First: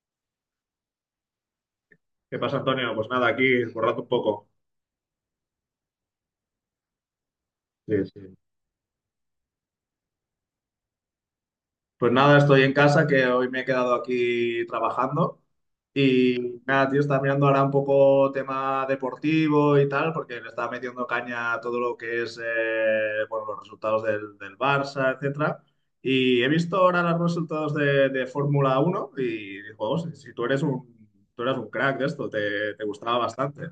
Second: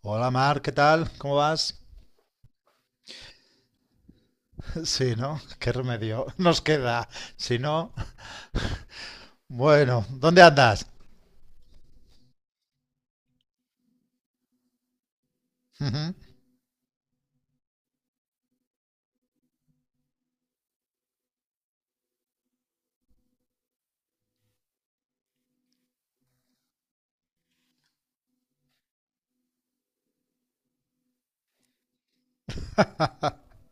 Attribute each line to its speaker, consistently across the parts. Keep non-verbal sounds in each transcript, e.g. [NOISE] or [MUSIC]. Speaker 1: Hola Mar, ¿qué tal? ¿Cómo vas?
Speaker 2: ¿Qué pasa, Antonio? Pues nada, aquí borrando un poco.
Speaker 1: [LAUGHS] Sí, ¿no? ¿Qué remedio [LAUGHS] nos queda? Si no,
Speaker 2: Sí, sí.
Speaker 1: bueno, ¿dónde andas?
Speaker 2: Pues nada, estoy en casa, que hoy me he quedado aquí trabajando.
Speaker 1: Ujú.
Speaker 2: Y nada, tío, estaba mirando ahora un poco tema deportivo y tal, porque le estaba metiendo caña a todo lo que es, bueno, los resultados del Barça, etcétera. Y he visto ahora los resultados de Fórmula Uno y digo, "Oh, si tú eres tú eras un crack de esto, te gustaba bastante.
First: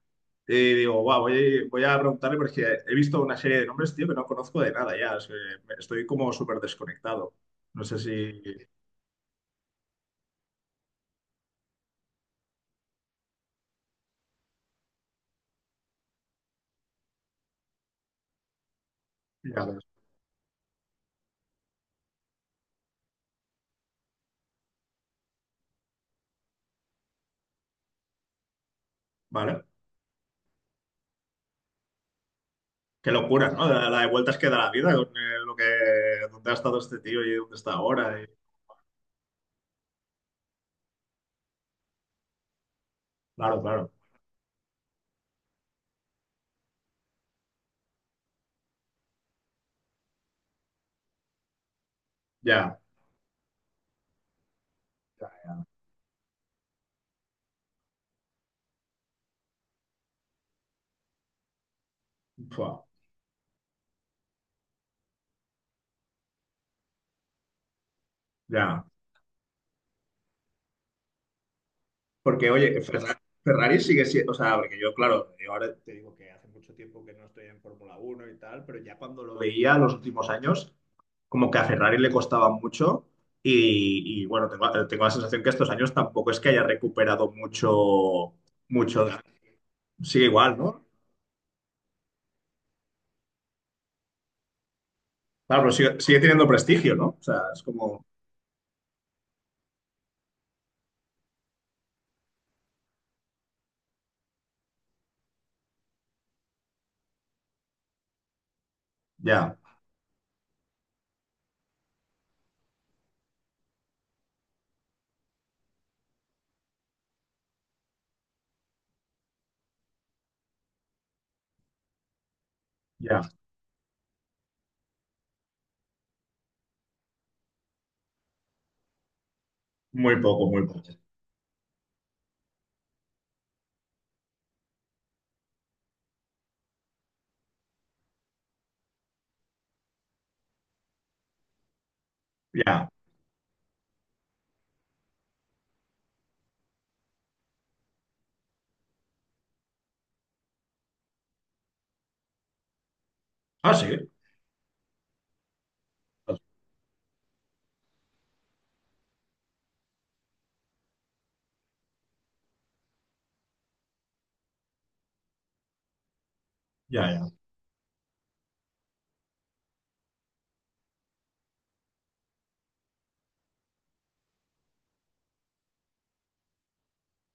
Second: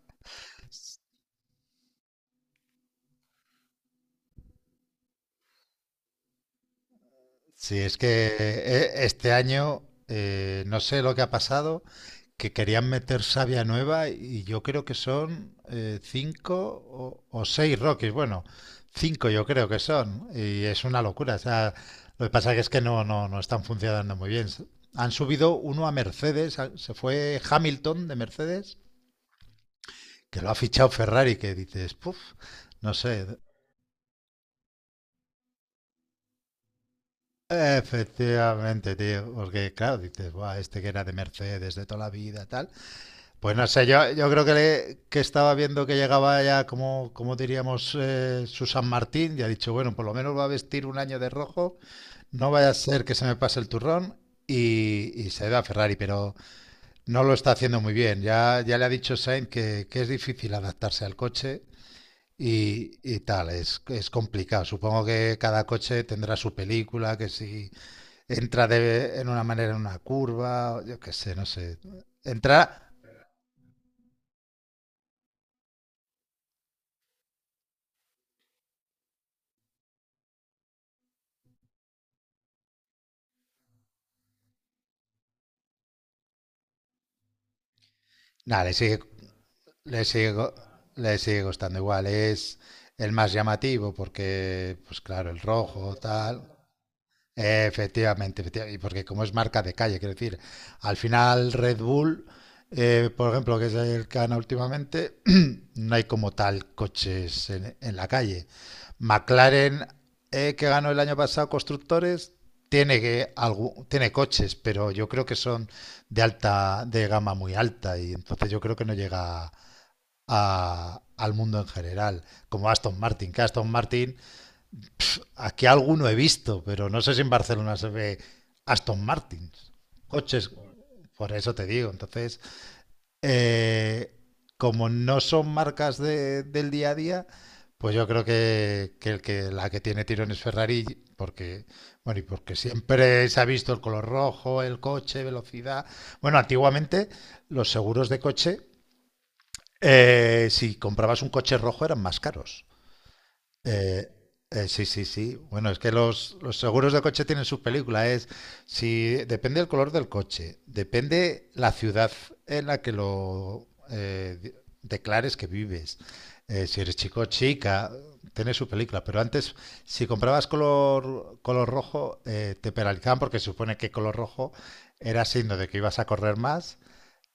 Speaker 2: Y digo, wow, voy a preguntarle porque he visto una serie de nombres, tío, que no conozco de nada ya. O sea, estoy como súper desconectado.
Speaker 1: Sí,
Speaker 2: No
Speaker 1: es
Speaker 2: sé
Speaker 1: que
Speaker 2: si
Speaker 1: este año no sé lo que ha pasado, que querían meter savia nueva y yo creo que son cinco o seis Rockies. Bueno, cinco yo
Speaker 2: ya
Speaker 1: creo que
Speaker 2: ves.
Speaker 1: son y es una locura. O sea, lo que pasa que es que no están funcionando muy bien. Han subido uno a Mercedes, se fue Hamilton de Mercedes,
Speaker 2: Vale.
Speaker 1: que lo ha fichado Ferrari, que dices, puff, no sé.
Speaker 2: Qué locura, ¿no? La de vueltas que da la vida con lo que, dónde ha estado este tío y dónde está ahora.
Speaker 1: Efectivamente, tío, porque claro, dices, buah, este que era de Mercedes de toda la vida, tal. Pues
Speaker 2: Claro,
Speaker 1: no sé,
Speaker 2: claro.
Speaker 1: yo creo que, que estaba viendo que llegaba ya, como diríamos, su San Martín, y ha dicho, bueno, por lo menos va a vestir un año de rojo, no vaya a
Speaker 2: Ya.
Speaker 1: ser que se me pase el turrón, y se da a Ferrari, pero no lo está haciendo muy bien. Ya, ya le ha dicho Sainz que, es difícil adaptarse al coche
Speaker 2: Fua,
Speaker 1: y tal, es complicado. Supongo que cada coche tendrá su película, que si entra
Speaker 2: ya.
Speaker 1: de, en una manera en una curva, o yo qué sé, no sé.
Speaker 2: Porque, oye,
Speaker 1: Entra,
Speaker 2: Ferrari sigue siendo, o sea, porque yo, claro, yo ahora te digo que hace mucho tiempo que no estoy en Fórmula Uno y tal, pero ya cuando lo veía los últimos años, como que a Ferrari le costaba mucho. Bueno, tengo la sensación que estos años tampoco es que haya recuperado mucho,
Speaker 1: nada,
Speaker 2: mucho.
Speaker 1: le
Speaker 2: Sigue
Speaker 1: sigue, go-
Speaker 2: igual, ¿no?
Speaker 1: le sigue costando igual. Es el más llamativo porque, pues claro, el
Speaker 2: Claro, pero
Speaker 1: rojo,
Speaker 2: sigue
Speaker 1: tal.
Speaker 2: teniendo prestigio, ¿no? O sea, es como,
Speaker 1: Efectivamente, efectivamente, y porque como es marca de calle, quiero decir, al final Red Bull, por ejemplo, que es el que gana últimamente, [CLEARS THROAT] no hay como tal coches en la calle.
Speaker 2: ya,
Speaker 1: McLaren, que ganó el año pasado constructores, tiene que tiene coches, pero yo creo que son de alta, de gama muy alta, y entonces yo creo que no llega al mundo en general, como Aston
Speaker 2: ya,
Speaker 1: Martin, que Aston Martin aquí alguno he visto, pero no sé si en Barcelona se ve Aston Martins.
Speaker 2: muy poco,
Speaker 1: Coches,
Speaker 2: muy poco.
Speaker 1: por eso te digo. Entonces, eh, como no son marcas del día a día, pues yo creo que, el que la que tiene tirón es Ferrari, porque, bueno, y porque
Speaker 2: Ya.
Speaker 1: siempre se ha visto el color rojo, el coche, velocidad. Bueno, antiguamente los seguros de coche, si comprabas un coche rojo eran más caros.
Speaker 2: Ah,
Speaker 1: Eh,
Speaker 2: sí.
Speaker 1: sí, sí, sí. Bueno, es que los seguros de coche tienen sus películas. Es si depende el color del coche, depende la ciudad en la que lo declares que vives. Si eres
Speaker 2: Ya,
Speaker 1: chico o
Speaker 2: ya.
Speaker 1: chica, tiene su película. Pero antes, si comprabas color rojo, te penalizaban porque se supone que color rojo era signo de que ibas a correr más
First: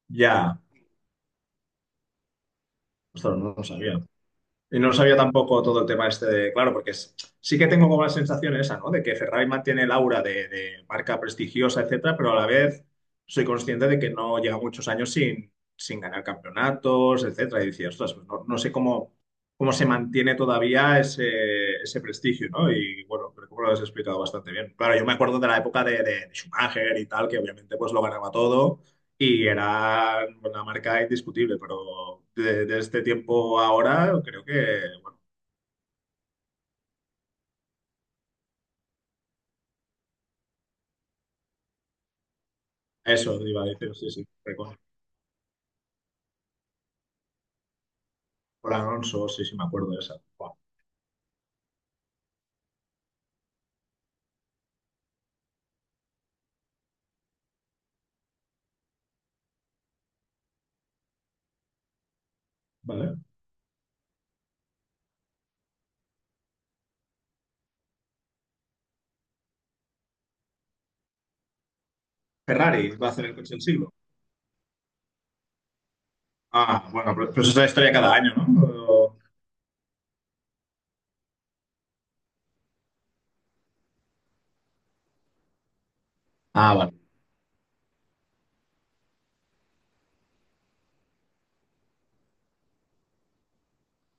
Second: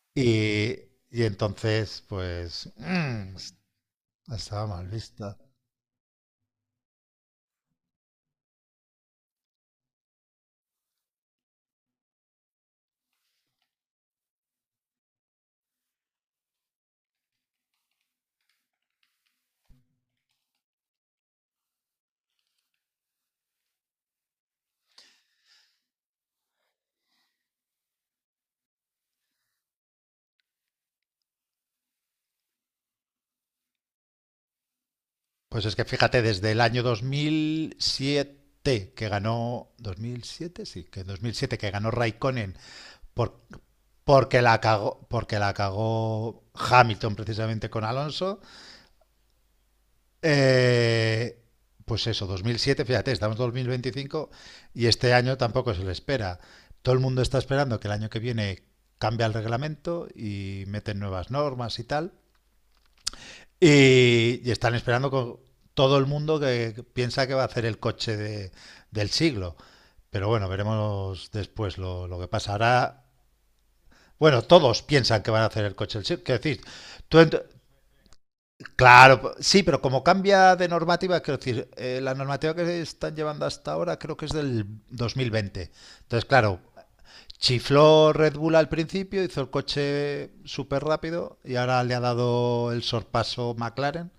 Speaker 2: Ya.
Speaker 1: y, y entonces, pues,
Speaker 2: Ostras, no lo sabía.
Speaker 1: estaba
Speaker 2: Y
Speaker 1: mal
Speaker 2: no sabía
Speaker 1: visto.
Speaker 2: tampoco todo el tema este de, claro, porque sí que tengo como la sensación esa, ¿no? De que Ferrari mantiene el aura de marca prestigiosa, etcétera, pero a la vez soy consciente de que no lleva muchos años sin ganar campeonatos, etcétera. Y decía, ostras, pues no, no sé cómo, cómo se mantiene todavía ese prestigio, ¿no? Y bueno, creo que lo has explicado bastante bien. Claro, yo me acuerdo de la época de Schumacher y tal, que obviamente pues lo ganaba todo y era una marca indiscutible, pero de este tiempo a ahora creo que, bueno,
Speaker 1: Pues es que fíjate, desde el año 2007 que ganó, 2007, sí, que en 2007 que ganó Raikkonen
Speaker 2: eso
Speaker 1: por,
Speaker 2: iba a decir, sí, sí,
Speaker 1: porque la cagó Hamilton precisamente con Alonso.
Speaker 2: con Alonso, sí, sí, me acuerdo de esa. Buah,
Speaker 1: eh, pues eso, 2007, fíjate, estamos en 2025 y este año tampoco se le espera. Todo el mundo está esperando que el año que viene cambie el reglamento y meten nuevas normas y tal.
Speaker 2: vale.
Speaker 1: Y están esperando con todo el mundo que piensa que va a hacer el coche del siglo. Pero bueno, veremos después lo que
Speaker 2: Ferrari
Speaker 1: pasará.
Speaker 2: va a hacer el coche del siglo.
Speaker 1: Bueno, todos piensan que van a hacer el coche del siglo. Quiero decir,
Speaker 2: Ah, bueno,
Speaker 1: tú ent-
Speaker 2: pero eso es la historia cada año, ¿no? O-
Speaker 1: claro, sí, pero como cambia de normativa, quiero decir, la normativa que están llevando hasta ahora creo que es del 2020. Entonces, claro,
Speaker 2: Ah, vale,
Speaker 1: chifló Red Bull al principio, hizo el coche súper rápido y ahora le ha dado el sorpaso McLaren.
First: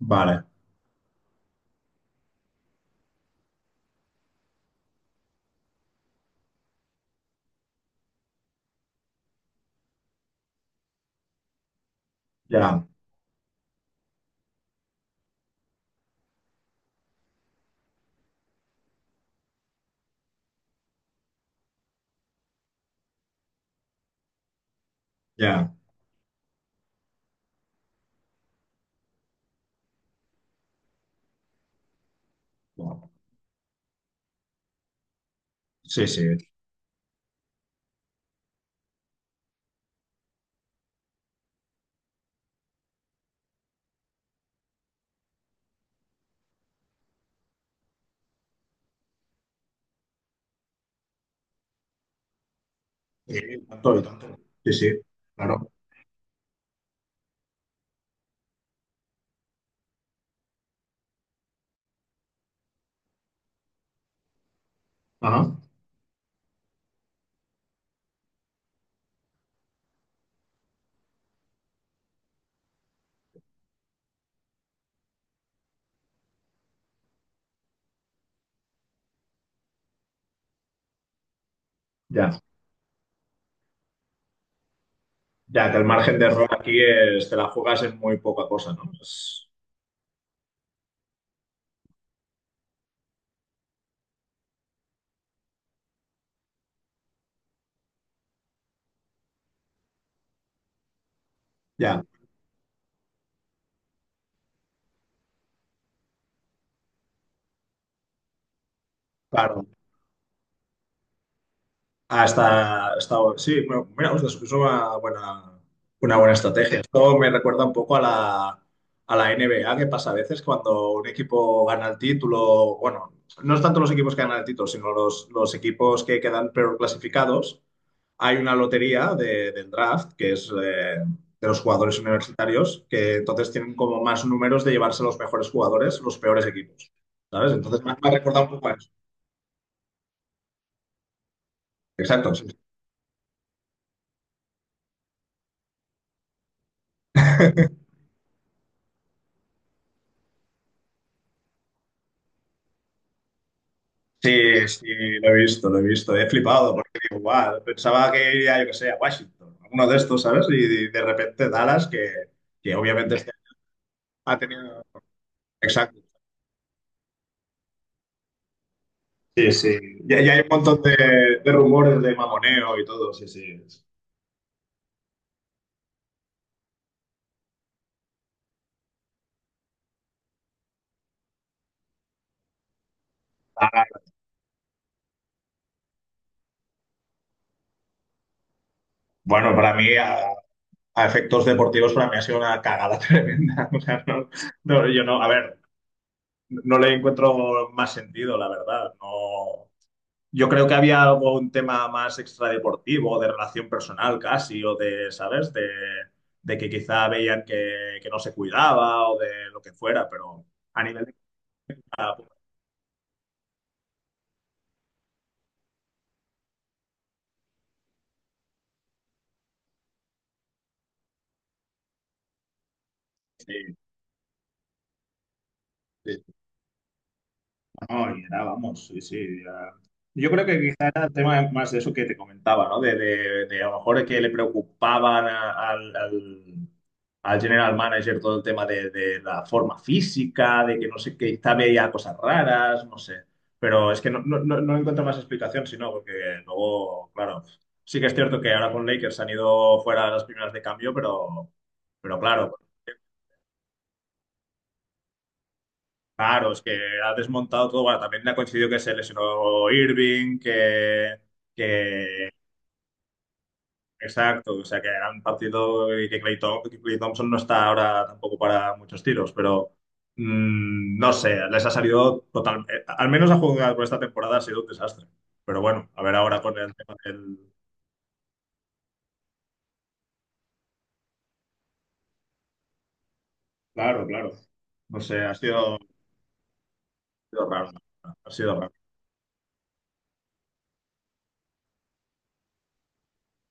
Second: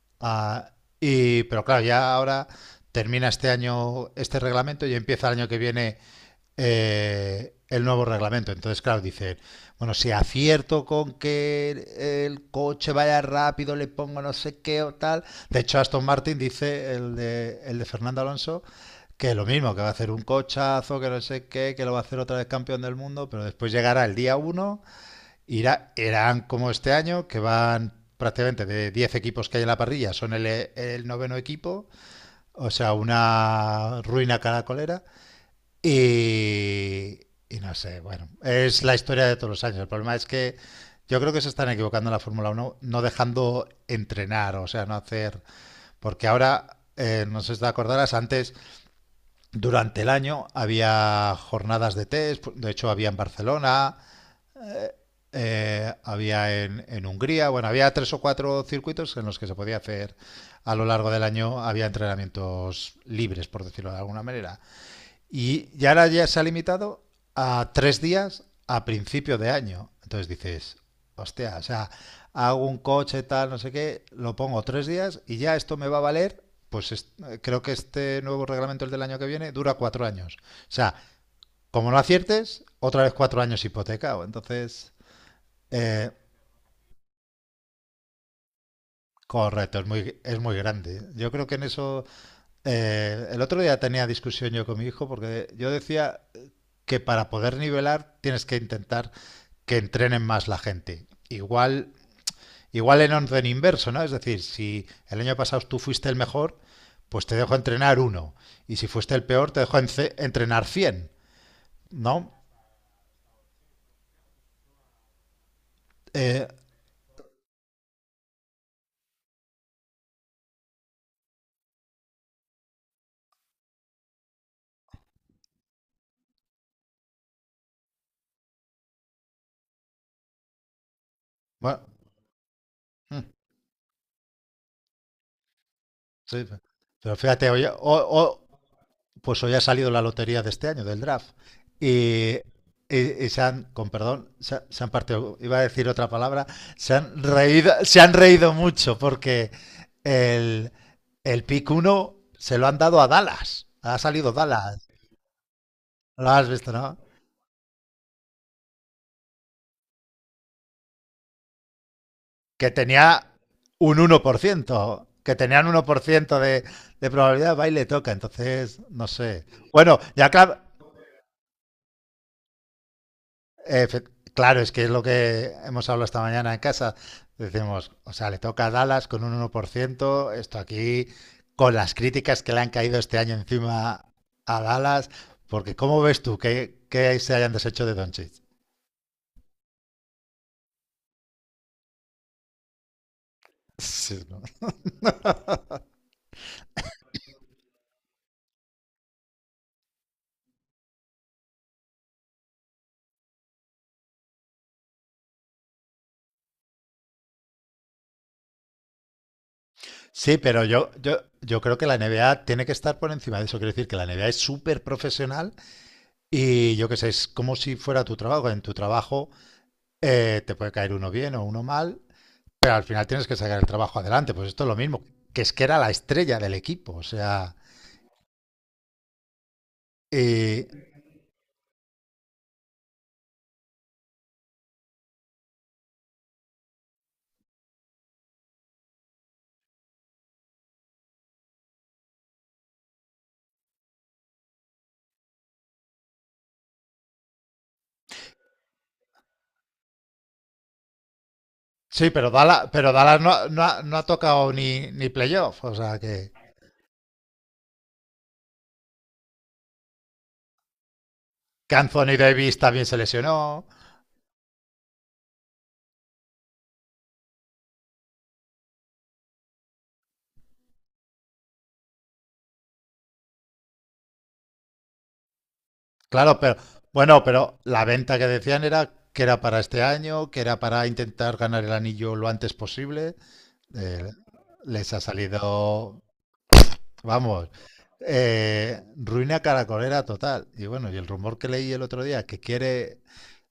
Speaker 2: vale,
Speaker 1: Ah, pero claro, ya ahora termina este año este reglamento y empieza el año que viene el nuevo reglamento. Entonces, claro, dicen, bueno, si acierto con que el
Speaker 2: ya,
Speaker 1: coche vaya rápido, le pongo no sé qué o tal. De hecho, Aston Martin dice, el de Fernando Alonso, que lo mismo, que va a hacer un cochazo, que no sé qué, que lo va a hacer otra vez campeón del mundo, pero después llegará el día uno.
Speaker 2: ya.
Speaker 1: Irán como este año, que van prácticamente de 10 equipos que hay en la parrilla, son el noveno equipo, o sea,
Speaker 2: Buah,
Speaker 1: una ruina caracolera.
Speaker 2: sí, sí,
Speaker 1: Y, y no sé, bueno, es la historia de todos los años. El problema es que yo creo que se están equivocando en la Fórmula Uno no dejando entrenar, o sea, no hacer. Porque ahora, no sé si te acordarás, antes, durante el año, había jornadas de test, de hecho, había en
Speaker 2: sí,
Speaker 1: Barcelona,
Speaker 2: tanto y tanto. Sí, sí, claro.
Speaker 1: había en, Hungría, bueno, había tres o cuatro circuitos en los que se podía hacer a lo largo del año, había entrenamientos libres, por decirlo de alguna manera.
Speaker 2: Ajá,
Speaker 1: Y ya ahora ya se ha limitado a 3 días a principio de año. Entonces dices, hostia, o sea, hago un coche tal, no sé qué, lo pongo 3 días y ya esto me va a valer. Pues creo que este nuevo reglamento, el del año que viene, dura 4 años. O sea, como no
Speaker 2: ya,
Speaker 1: aciertes, otra vez 4 años hipotecado. Entonces,
Speaker 2: ya, que el
Speaker 1: eh,
Speaker 2: margen de error aquí es, te la juegas en muy poca cosa, ¿no? Es-
Speaker 1: correcto, es muy grande. Yo creo que en eso, el otro día tenía discusión yo con mi hijo porque yo decía que para poder nivelar tienes que intentar que entrenen más la gente. Igual,
Speaker 2: ya.
Speaker 1: igual en orden inverso, ¿no? Es decir, si el año pasado tú fuiste el mejor, pues te dejo entrenar uno. Y si fuiste el peor, te
Speaker 2: Claro,
Speaker 1: dejo entrenar 100,
Speaker 2: ah,
Speaker 1: ¿no?
Speaker 2: está- sí, bueno, mira, ostras, es una buena
Speaker 1: Eh,
Speaker 2: estrategia. Esto me recuerda un poco a a la N B A que pasa a veces cuando un equipo gana el título, bueno, no es tanto los equipos que ganan el título, sino los equipos que quedan peor clasificados. Hay una lotería del draft, que es de los
Speaker 1: bueno,
Speaker 2: jugadores universitarios, que
Speaker 1: mm,
Speaker 2: entonces tienen como más números de llevarse los mejores jugadores, los peores
Speaker 1: sí,
Speaker 2: equipos,
Speaker 1: pero fíjate,
Speaker 2: ¿sabes?
Speaker 1: oye,
Speaker 2: Entonces me ha recordado un poco a eso.
Speaker 1: pues hoy ha salido la lotería de este año, del draft.
Speaker 2: Exacto,
Speaker 1: Y,
Speaker 2: sí,
Speaker 1: y se han, con perdón, se han partido, iba a decir otra palabra, se han reído mucho porque el, el pick uno se lo han dado a Dallas. Ha salido
Speaker 2: sí,
Speaker 1: Dallas.
Speaker 2: sí, lo he visto, lo he visto. He
Speaker 1: Lo has visto,
Speaker 2: flipado
Speaker 1: ¿no?
Speaker 2: porque digo, guau, pensaba que iría, yo que sé, a Washington, alguno de estos, ¿sabes? Y de repente Dallas,
Speaker 1: Que
Speaker 2: que obviamente
Speaker 1: tenía
Speaker 2: este
Speaker 1: un uno por
Speaker 2: ha tenido...
Speaker 1: ciento, que tenían uno
Speaker 2: Exacto.
Speaker 1: por ciento de probabilidad, va y le toca. Entonces, no sé.
Speaker 2: Sí, sí.
Speaker 1: Bueno,
Speaker 2: Ya,
Speaker 1: ya
Speaker 2: ya hay un
Speaker 1: claro,
Speaker 2: montón de rumores de mamoneo y todo, sí, sí.
Speaker 1: Efe- claro, es que es lo que hemos hablado esta mañana en casa. Decimos, o sea, le toca a Dallas con un 1%. Esto aquí, con las críticas que le han caído este año
Speaker 2: Ah,
Speaker 1: encima a Dallas, porque ¿cómo ves tú que se hayan deshecho de Doncic?
Speaker 2: bueno, para mí, a efectos deportivos, para mí ha sido una cagada [LAUGHS] tremenda. O sea,
Speaker 1: Sí,
Speaker 2: no,
Speaker 1: ¿no?
Speaker 2: no, yo no, a ver, no le encuentro más sentido, la verdad. No, yo creo que había algo, un tema más extradeportivo, de relación personal casi, o de, ¿sabes? De que quizá veían que no se cuidaba o de lo que fuera,
Speaker 1: Sí,
Speaker 2: pero
Speaker 1: pero
Speaker 2: a
Speaker 1: yo,
Speaker 2: nivel de...
Speaker 1: yo, yo creo que la NBA tiene que estar por encima de eso. Quiero decir que la NBA es súper profesional y yo qué sé, es como si fuera tu trabajo. En tu trabajo te puede caer uno bien o uno mal, pero al final tienes que sacar el
Speaker 2: Sí,
Speaker 1: trabajo adelante, pues esto es lo mismo, que es que era la
Speaker 2: sí,
Speaker 1: estrella del equipo, o sea.
Speaker 2: no, y era, vamos, sí, sí. Ya. Yo creo que
Speaker 1: Y...
Speaker 2: quizá era el tema más de eso que te comentaba, ¿no? De a lo mejor que le preocupaban al, al general manager todo el tema de la forma física, de que no sé qué, quizá veía cosas raras, no sé. Pero es que no, no, no encuentro más explicación, sino porque luego, claro, sí que es cierto que ahora con Lakers han ido fuera las primeras de cambio, pero...
Speaker 1: Sí,
Speaker 2: Pero claro,
Speaker 1: Pero Dallas no ha tocado ni playoff, o sea que,
Speaker 2: claro, es que ha desmontado todo. Bueno, también le ha coincidido que se lesionó Irving,
Speaker 1: Anthony
Speaker 2: que-
Speaker 1: Davis también se lesionó,
Speaker 2: exacto, o sea, que era un partido y que que Klay Thompson no está ahora tampoco para muchos tiros, pero mm, no sé, les ha salido total... al menos a jugar por esta temporada ha sido un desastre. Pero bueno, a ver
Speaker 1: claro,
Speaker 2: ahora
Speaker 1: pero
Speaker 2: con el tema
Speaker 1: bueno,
Speaker 2: del...
Speaker 1: pero la venta que decían era que era para este año, que era para intentar ganar el anillo lo antes posible.
Speaker 2: Claro,
Speaker 1: Eh,
Speaker 2: claro.
Speaker 1: Les ha
Speaker 2: No sé, ha
Speaker 1: salido, vamos,
Speaker 2: sido raro. Ha sido raro.
Speaker 1: ruina caracolera total. Y bueno, y el rumor que leí el otro día, que quiere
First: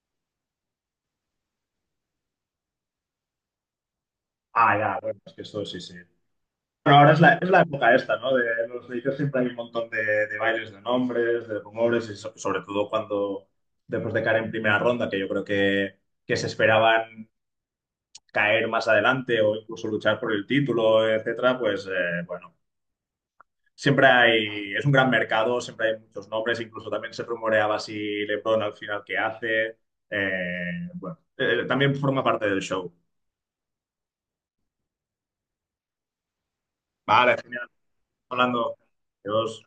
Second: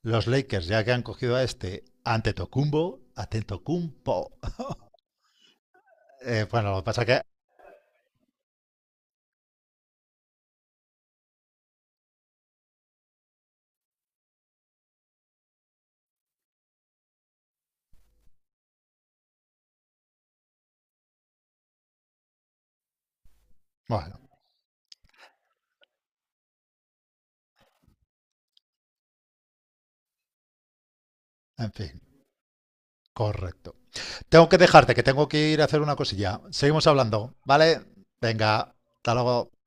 Speaker 1: los Lakers, ya que han cogido a este Antetokounmpo, Antetokounmpo.
Speaker 2: Ah, ya, bueno, es que esto sí, sí.
Speaker 1: Bueno, lo que
Speaker 2: Bueno,
Speaker 1: pasa
Speaker 2: ahora
Speaker 1: que,
Speaker 2: es la época esta, ¿no? De en los inicios siempre hay un montón de bailes de nombres, de rumores, y sobre todo cuando después de caer en primera ronda, que yo creo que se esperaban caer más adelante o incluso luchar por el título, etcétera, pues bueno, siempre
Speaker 1: bueno,
Speaker 2: hay, es un gran mercado, siempre hay muchos nombres, incluso también se rumoreaba si LeBron al final qué hace. Bueno,
Speaker 1: en fin,
Speaker 2: también forma parte del show.
Speaker 1: correcto. Tengo que dejarte, que tengo que ir a hacer una cosilla. Seguimos hablando,
Speaker 2: Vale, genial,
Speaker 1: ¿vale? Venga,
Speaker 2: hablando.
Speaker 1: hasta luego.
Speaker 2: Adiós.